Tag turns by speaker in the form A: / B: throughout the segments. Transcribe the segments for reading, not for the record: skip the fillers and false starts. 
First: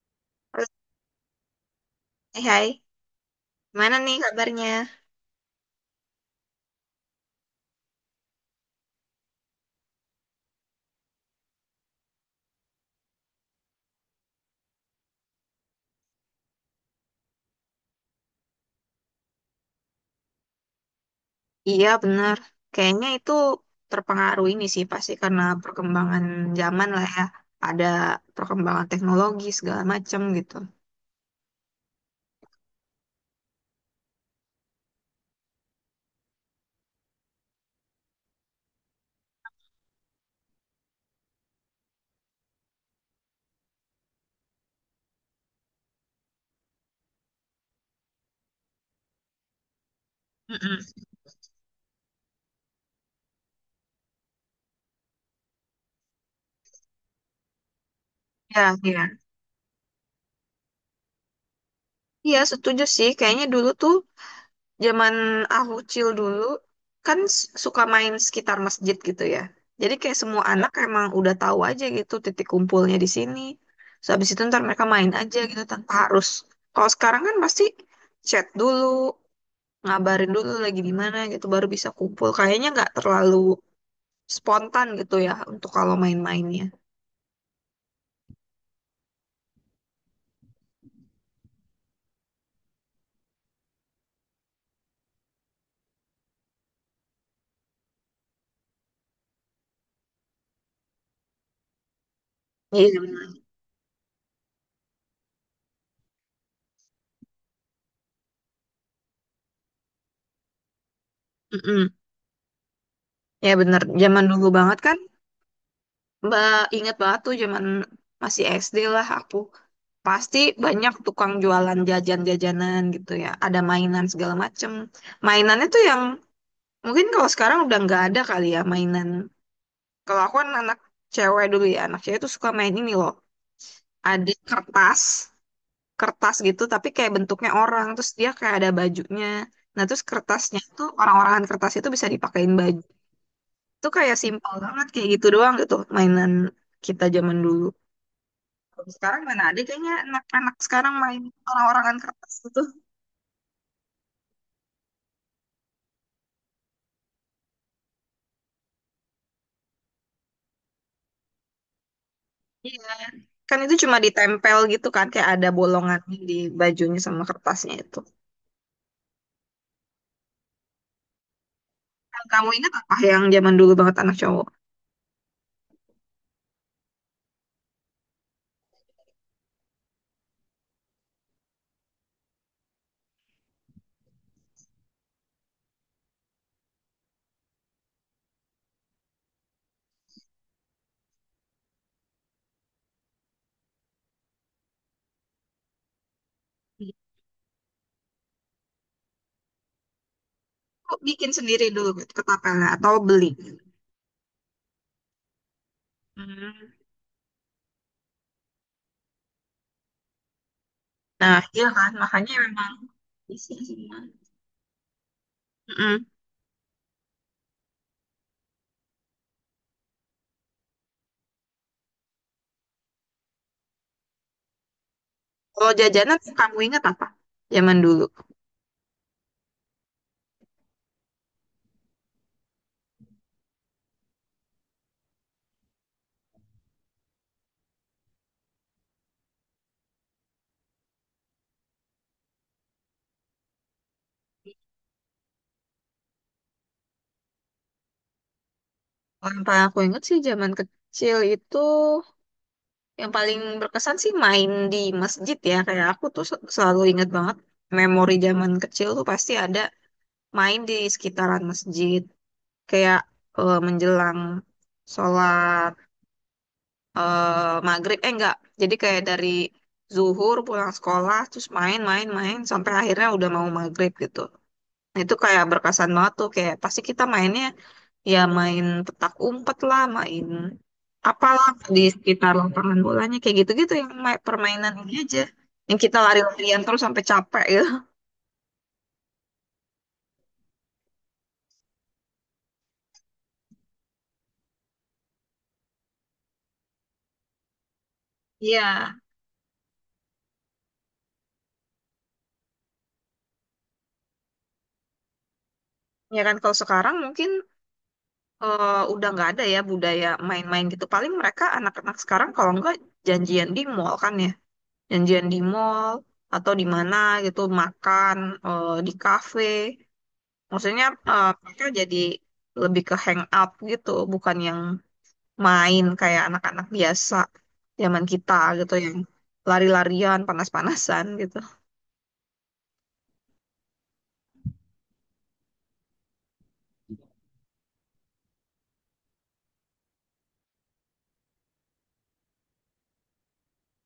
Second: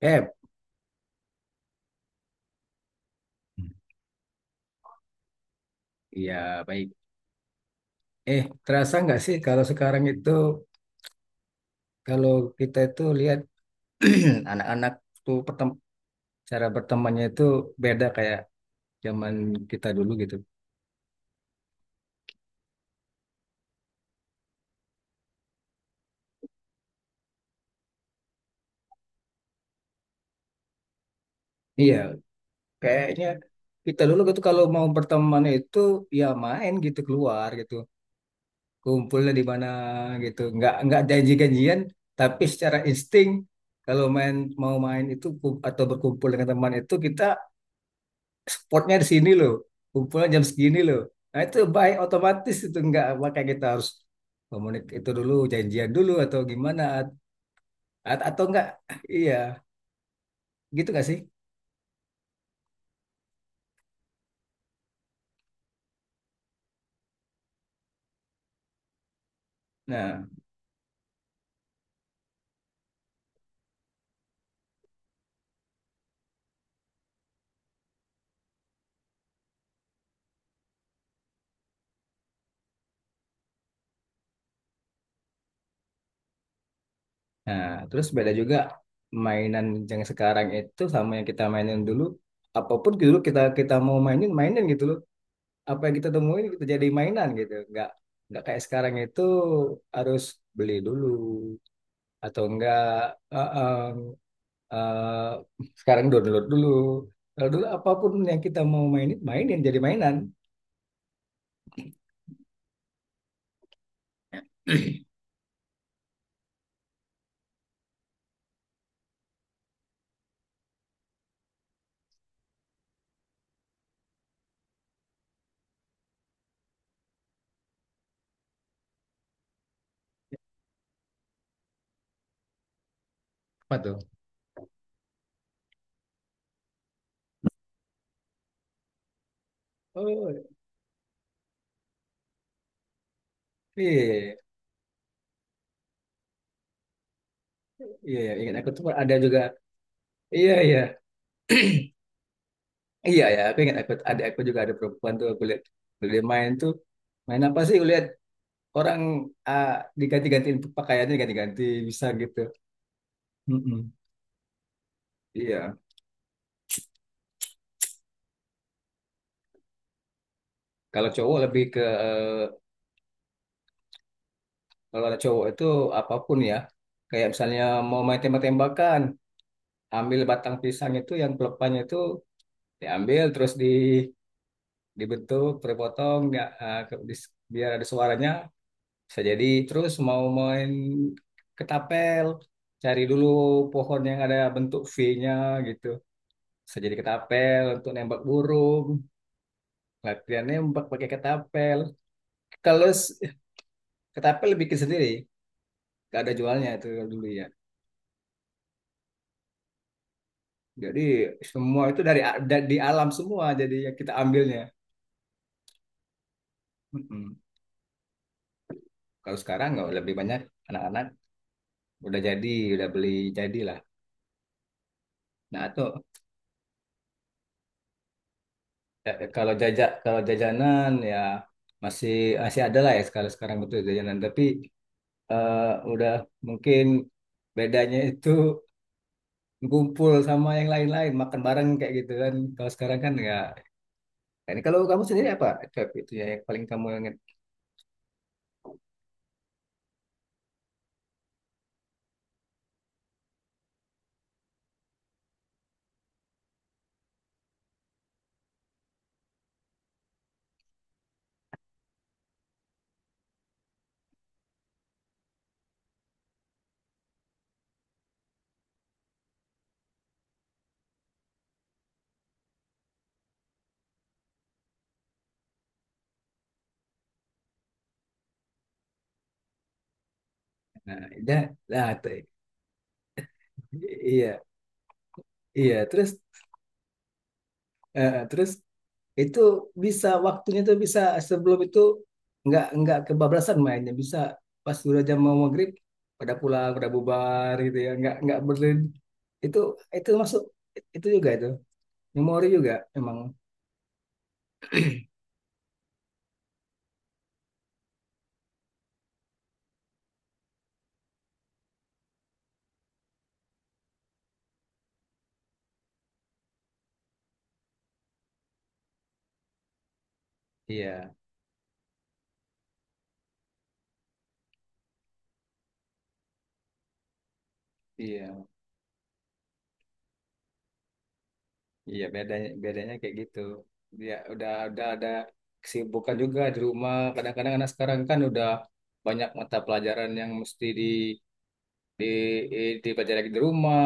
A: Eh,
B: Halo, hai, hai. Gimana nih kabarnya?
A: iya, baik. Terasa nggak sih kalau sekarang itu, kalau kita itu lihat anak-anak tuh cara bertemannya itu beda kayak zaman kita dulu gitu.
B: Iya, benar. Kayaknya itu terpengaruh ini sih, pasti karena perkembangan zaman lah ya. Ada perkembangan teknologi segala macam gitu.
A: Iya, kayaknya kita dulu gitu kalau mau berteman itu ya main gitu keluar gitu, kumpulnya di mana gitu, nggak janji-janjian, tapi secara insting kalau main mau main itu atau berkumpul dengan teman itu kita spotnya di sini loh, kumpulan jam segini
B: Mm-mm.
A: loh. Nah itu baik otomatis itu enggak, makanya kita harus komunik itu dulu, janjian dulu atau gimana, atau enggak,
B: Ya, iya.
A: iya, gitu nggak sih?
B: Iya, setuju sih. Kayaknya dulu tuh zaman aku kecil dulu kan suka main sekitar masjid gitu ya. Jadi kayak
A: Nah,
B: semua anak emang udah tahu aja gitu titik kumpulnya di sini. So, habis itu ntar mereka main aja gitu tanpa harus. Kalau sekarang kan pasti chat dulu, ngabarin dulu lagi di mana gitu baru bisa kumpul. Kayaknya nggak terlalu spontan gitu ya untuk kalau main-mainnya.
A: nah, terus beda juga mainan yang sekarang itu sama yang kita mainin dulu. Apapun dulu kita kita mau mainin, mainin gitu loh, apa yang kita temuin kita jadi mainan gitu. Nggak kayak sekarang itu harus beli dulu atau enggak,
B: Iya benar.
A: eh, sekarang download dulu. Kalau dulu apapun yang kita mau mainin, mainin jadi mainan.
B: Mm-mm. Ya benar. Zaman dulu banget kan, Mbak inget banget tuh zaman masih SD lah aku. Pasti banyak tukang jualan jajan-jajanan gitu ya. Ada mainan segala macem. Mainannya tuh yang mungkin kalau sekarang udah nggak ada kali ya mainan. Kalau aku kan anak cewek dulu ya, anak cewek tuh suka main ini loh.
A: Apa tuh?
B: Ada kertas, kertas gitu tapi kayak bentuknya orang terus dia kayak ada bajunya. Nah terus
A: Oh
B: kertasnya tuh orang-orangan kertas itu bisa dipakein baju. Itu kayak
A: iya,
B: simpel banget kayak gitu doang gitu mainan kita zaman dulu.
A: iya, iya, ingat aku tuh
B: Kalau
A: ada
B: sekarang
A: juga.
B: mana ada kayaknya
A: Iya,
B: anak-anak
A: iya,
B: sekarang main orang-orangan kertas gitu.
A: iya, ya. Aku ingat aku ada, aku juga ada. Perempuan tuh aku lihat dia main tuh. Main apa sih? Aku lihat orang, ah, diganti-gantiin pakaiannya, ganti-ganti bisa gitu.
B: Iya kan itu
A: Mm-mm.
B: cuma ditempel gitu kan kayak ada
A: Iya.
B: bolongannya di bajunya sama kertasnya itu.
A: Kalau cowok lebih ke
B: Yang kamu ingat apa yang zaman dulu banget anak cowok?
A: Kalau ada cowok itu apapun ya. Kayak misalnya mau main tembak-tembakan, ambil batang pisang itu yang pelepahnya itu diambil terus dibentuk terpotong ya, biar ada suaranya bisa jadi. Terus mau main ketapel, cari dulu pohon yang ada bentuk V-nya gitu, bisa jadi ketapel untuk nembak burung, latihan nembak
B: Aku
A: pakai
B: bikin sendiri
A: ketapel.
B: dulu gitu, ketapelnya
A: kalau
B: atau
A: s-
B: beli?
A: Ketapel bikin sendiri, gak ada jualnya
B: Hmm.
A: itu kalau dulu ya. Jadi
B: Nah, iya
A: semua
B: kan,
A: itu dari
B: makanya memang
A: di alam semua,
B: isi
A: jadi
B: sih.
A: yang kita ambilnya.
B: Mm-mm.
A: Mm-mm. Kalau sekarang nggak, lebih banyak anak-anak udah jadi udah beli jadi lah. Nah,
B: Kalau
A: itu,
B: jajanan kamu ingat apa? Zaman dulu.
A: kalau jajanan ya, masih masih ada lah ya sekarang sekarang itu jajanan, tapi eh, udah, mungkin bedanya itu ngumpul sama yang lain-lain makan bareng kayak gitu kan. Kalau sekarang kan nggak. Ini kalau kamu sendiri apa? Cap, itu ya yang paling kamu ingat.
B: Kalau yang paling aku ingat sih zaman kecil itu yang paling berkesan sih main di masjid ya. Kayak aku tuh selalu ingat banget memori zaman kecil tuh pasti ada main di sekitaran masjid. Kayak menjelang sholat, eh, maghrib. Eh enggak, jadi kayak dari zuhur pulang sekolah terus main-main-main sampai akhirnya udah mau maghrib gitu. Itu kayak berkesan banget tuh kayak pasti kita mainnya ya main petak umpet lah, main
A: Nah, ya,
B: apalah di
A: nah,
B: sekitar lapangan bolanya kayak gitu-gitu yang
A: iya,
B: permainan ini aja.
A: iya.
B: Yang kita
A: Terus
B: lari-larian terus sampai capek gitu.
A: eh, terus itu, bisa waktunya tuh bisa sebelum itu nggak kebablasan mainnya, bisa pas udah jam mau maghrib pada pulang pada bubar gitu ya, nggak
B: Iya,
A: itu itu masuk, itu juga itu memori juga emang.
B: ya kan kalau sekarang mungkin udah nggak ada ya budaya main-main gitu. Paling mereka anak-anak sekarang kalau nggak janjian di mall kan ya, janjian di mall atau di mana gitu makan di kafe. Maksudnya
A: Iya,
B: mereka jadi lebih ke hang out gitu, bukan yang main kayak anak-anak biasa zaman kita
A: iya,
B: gitu yang lari-larian, panas-panasan gitu.
A: iya, bedanya bedanya kayak gitu ya, udah ada kesibukan juga di rumah. Kadang-kadang anak sekarang kan udah banyak mata pelajaran yang mesti di di dipelajari lagi di rumah.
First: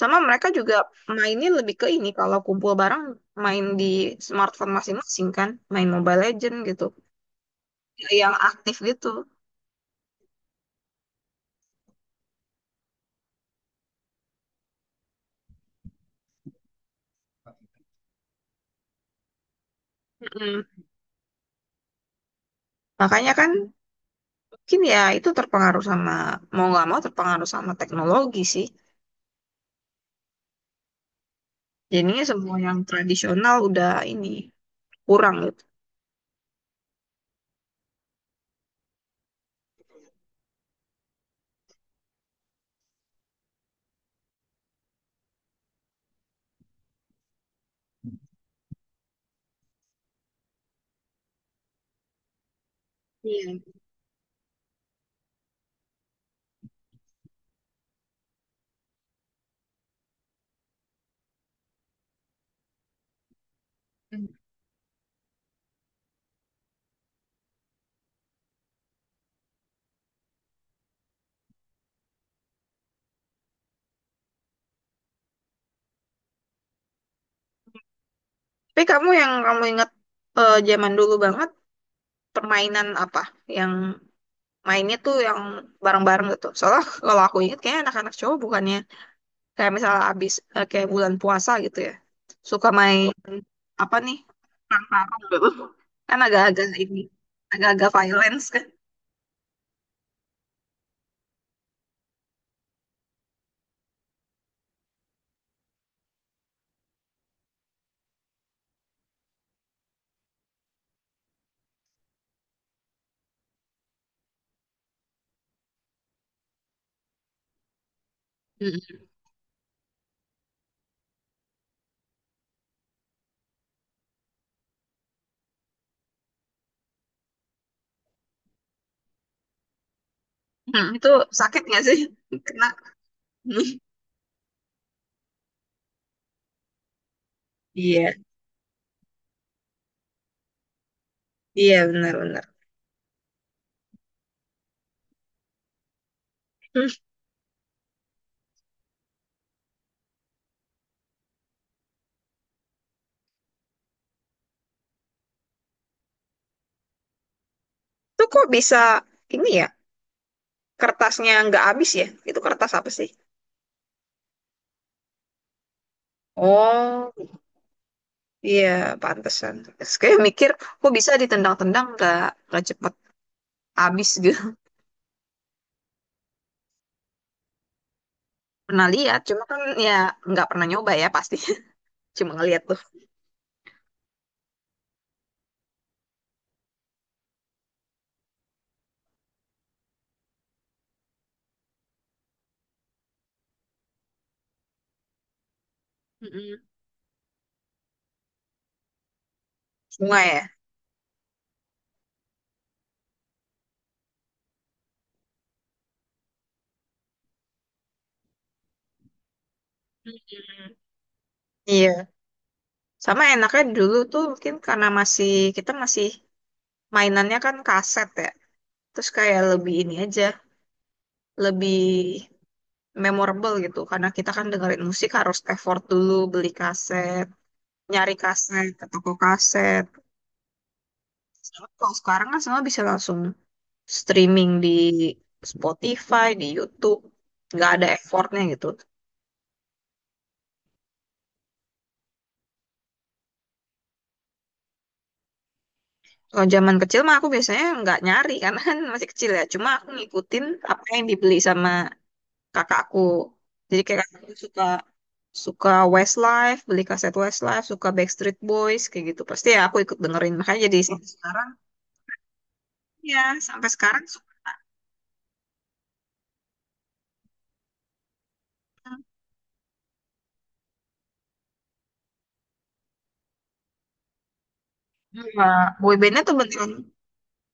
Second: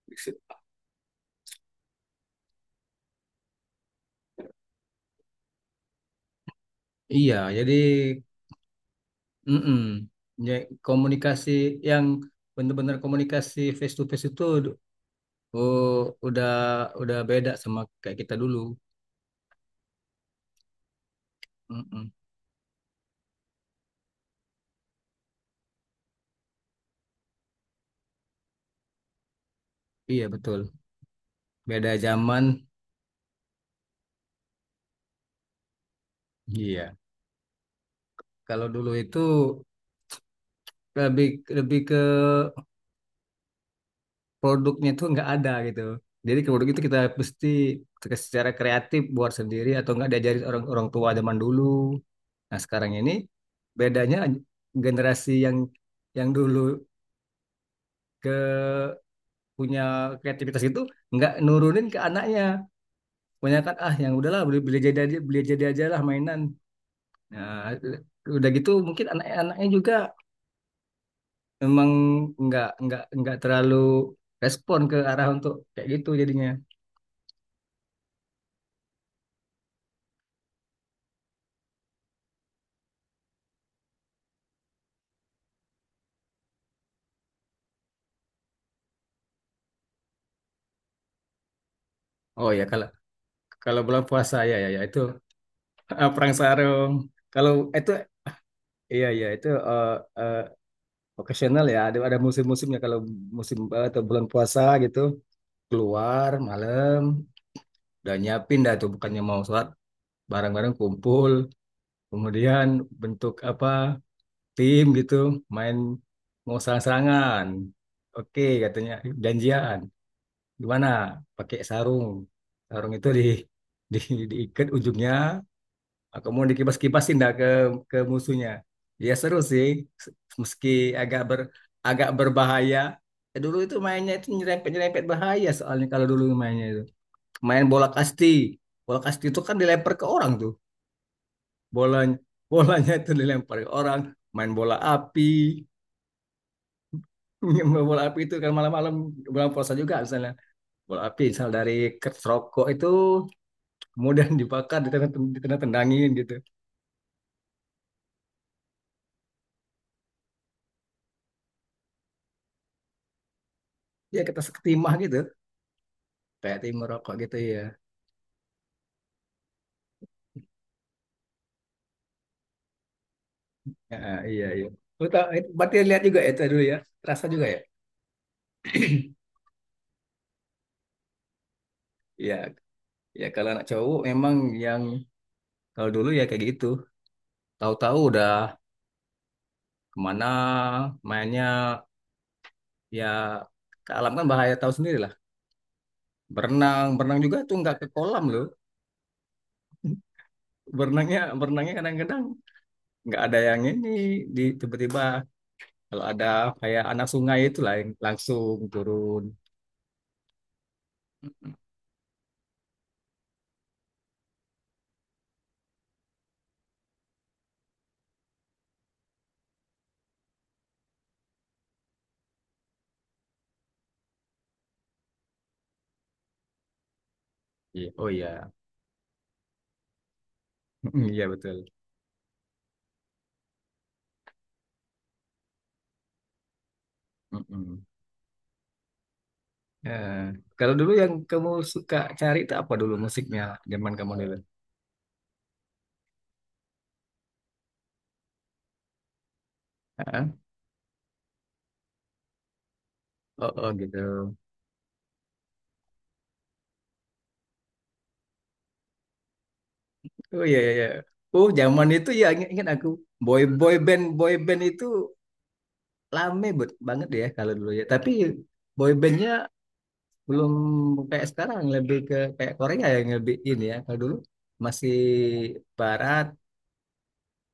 B: Sama mereka juga mainnya lebih ke ini kalau kumpul bareng main di smartphone masing-masing kan, main Mobile Legend gitu.
A: Iya, jadi
B: Yang aktif gitu.
A: mm ya, komunikasi yang benar-benar komunikasi face to face itu, oh, udah udah beda sama kayak kita dulu.
B: Mm-mm.
A: Mm-mm.
B: Makanya kan mungkin ya itu terpengaruh sama mau nggak mau terpengaruh sama teknologi sih.
A: Iya betul. Beda
B: Jadinya semua
A: zaman.
B: yang tradisional udah ini kurang gitu.
A: Iya. Kalau dulu itu lebih lebih ke produknya tuh nggak ada gitu. Jadi ke produk itu kita mesti secara kreatif buat sendiri atau nggak diajarin orang orang tua zaman dulu. Nah sekarang ini
B: Iya.
A: bedanya generasi yang dulu punya kreativitas itu nggak nurunin ke anaknya, punya kan, ah yang
B: Hmm.
A: udahlah beli beli jadi aja, beli jadi aja lah mainan. Nah udah gitu mungkin anak-anaknya juga memang nggak terlalu respon ke arah untuk kayak gitu jadinya.
B: Tapi kamu yang kamu ingat zaman dulu banget permainan apa yang mainnya tuh yang bareng-bareng gitu. Soalnya kalau aku ingat kayaknya anak-anak cowok bukannya kayak misalnya abis kayak bulan puasa gitu ya.
A: Oh ya,
B: Suka
A: kalau
B: main
A: kalau
B: apa
A: bulan
B: nih?
A: puasa ya, ya, ya, itu,
B: Tarung gitu. Kan
A: perang
B: agak-agak
A: sarung.
B: ini
A: Kalau itu,
B: agak-agak violence kan.
A: iya, iya, itu, eh, occasional ya, ada musim-musimnya, kalau musim, atau bulan puasa gitu, keluar malam udah nyiapin dah tuh, bukannya mau sholat. Barang-barang kumpul, kemudian bentuk apa, tim gitu, main mau sarang-sarangan. Oke, katanya
B: Mm.
A: janjian. Gimana? Pakai sarung. Sarung itu di, di diikat ujungnya, kemudian dikibas-kibasin dah ke musuhnya. Ya seru sih, se- meski
B: Hmm, itu
A: agak ber
B: sakit nggak sih?
A: agak
B: Kena.
A: berbahaya. Dulu itu mainnya itu nyerempet-nyerempet bahaya, soalnya kalau dulu mainnya itu. Main bola
B: Iya,
A: kasti. Bola kasti itu kan dilempar ke orang tuh.
B: iya
A: Bolanya
B: benar-benar.
A: bolanya itu dilempar ke orang. Main bola api.
B: Hmm,
A: Main bola api itu kan malam-malam bulan puasa juga, misalnya bola api misal dari kertas rokok itu, kemudian dibakar, ditendang tendangin gitu.
B: itu kok bisa ini ya? Kertasnya nggak habis ya? Itu kertas apa sih?
A: Ya kita seketimah gitu, kayak timah
B: Oh.
A: rokok gitu ya.
B: Iya, pantesan. Terus kayak mikir, kok bisa ditendang-tendang nggak cepet
A: Ya,
B: habis gitu.
A: iya, iya. Lu tahu, berarti lihat juga ya itu dulu ya, terasa juga ya.
B: Pernah lihat, cuma kan ya nggak pernah nyoba ya pasti.
A: Iya,
B: Cuma ngeliat tuh.
A: ya kalau anak cowok memang, yang kalau dulu ya kayak gitu, tahu-tahu udah kemana mainnya. Ya ke alam kan bahaya, tahu sendiri lah.
B: Mm-mm.
A: Berenang, berenang juga tuh nggak ke kolam loh.
B: Bunga ya.
A: Berenangnya kadang-kadang nggak ada yang ini, di tiba-tiba kalau ada kayak anak sungai itu lah yang langsung turun.
B: Mm-mm.
A: Mm-mm.
B: Iya, sama enaknya dulu tuh mungkin karena masih kita masih mainannya kan kaset ya. Terus kayak lebih ini aja, lebih memorable gitu karena kita kan dengerin musik harus effort dulu beli kaset,
A: Iya, oh
B: nyari
A: iya.
B: kaset ke toko kaset.
A: Mm-mm, iya betul.
B: Kalau sekarang kan semua bisa langsung streaming di Spotify, di YouTube, nggak ada
A: Mm-mm.
B: effortnya gitu.
A: Eh, Kalau dulu yang kamu suka cari itu apa dulu musiknya zaman kamu dulu?
B: Kalau zaman kecil mah aku biasanya nggak nyari karena kan masih kecil ya. Cuma aku
A: Heeh.
B: ngikutin apa yang dibeli sama kakakku.
A: Oh
B: Jadi
A: gitu.
B: kayak kakakku suka suka Westlife, beli kaset Westlife, suka Backstreet Boys kayak gitu. Pasti ya aku ikut dengerin.
A: Oh iya,
B: Makanya
A: iya,
B: jadi
A: iya.
B: sampai
A: Oh
B: sekarang
A: zaman itu ya, ingat aku.
B: ya
A: boy
B: sampai
A: boy band
B: sekarang
A: boy
B: suka.
A: band itu lame banget ya kalau dulu ya. Tapi boy bandnya belum kayak sekarang, lebih ke kayak Korea yang lebih ini ya. Kalau dulu masih
B: Iya, boybandnya
A: barat.
B: tuh beneran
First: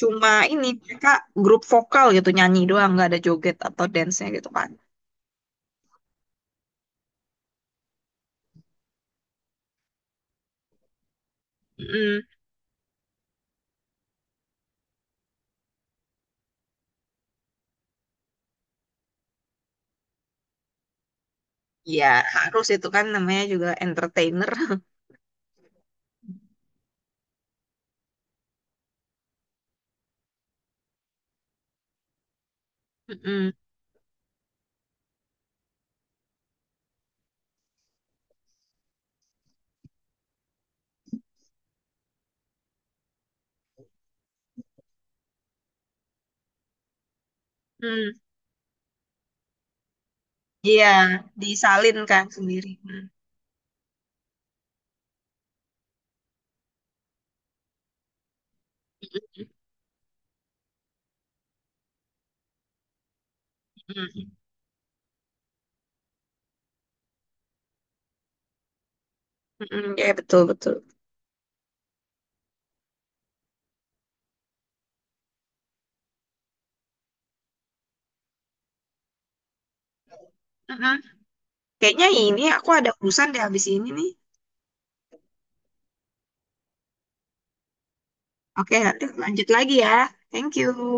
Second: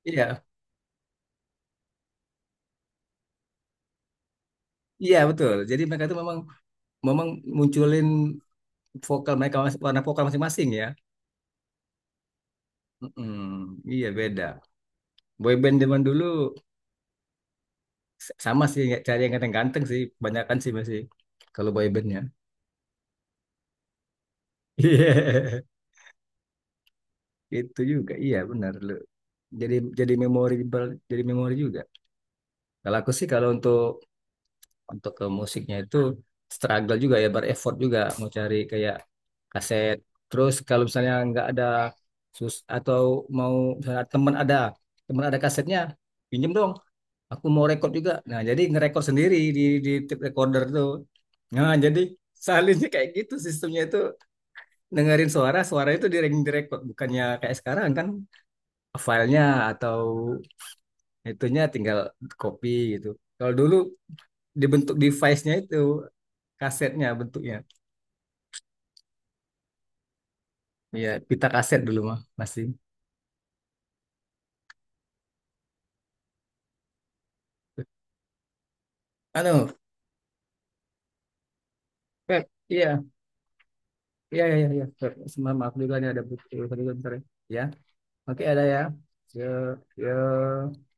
B: cuma
A: Iya,
B: ini mereka grup vokal gitu nyanyi doang nggak ada joget atau dance-nya gitu kan.
A: iya betul, jadi mereka itu memang memang munculin vokal mereka, warna vokal masing-masing ya.
B: Mm,
A: Mm-mm. Iya beda boyband zaman dulu, sama sih, nggak cari yang ganteng-ganteng sih kebanyakan sih masih kalau
B: ya
A: boybandnya.
B: harus itu kan namanya juga entertainer.
A: Iya itu juga, iya benar lu. Jadi memorable, jadi memori juga. Kalau aku sih, kalau
B: Mm-mm.
A: untuk ke musiknya itu, struggle juga ya, bereffort juga mau cari kayak kaset. Terus kalau misalnya nggak ada sus, atau mau misalnya teman ada kasetnya, pinjem dong, aku mau rekod juga.
B: Mm.
A: Nah jadi ngerekod sendiri di tape recorder
B: Iya,
A: tuh. Nah jadi
B: disalinkan sendiri.
A: salinnya
B: Mm.
A: kayak gitu sistemnya itu, dengerin suara suara itu direkod, bukannya kayak sekarang kan filenya atau itunya tinggal copy gitu. Kalau dulu
B: Mm.
A: dibentuk device-nya itu, kasetnya bentuknya.
B: Mm. Iya, betul betul.
A: Iya, pita kaset dulu mah masih. Halo,
B: Mm-mm. Kayaknya ini
A: Pep.
B: aku ada
A: Iya,
B: urusan deh habis ini nih.
A: iya, iya, iya, iya, Pep. Semua maaf juga nih, ada buku. Tadi bentar bentar, ya. Ya, oke ada
B: Oke,
A: ya.
B: nanti lanjut lagi
A: Yuk,
B: ya. Thank you.
A: yuk.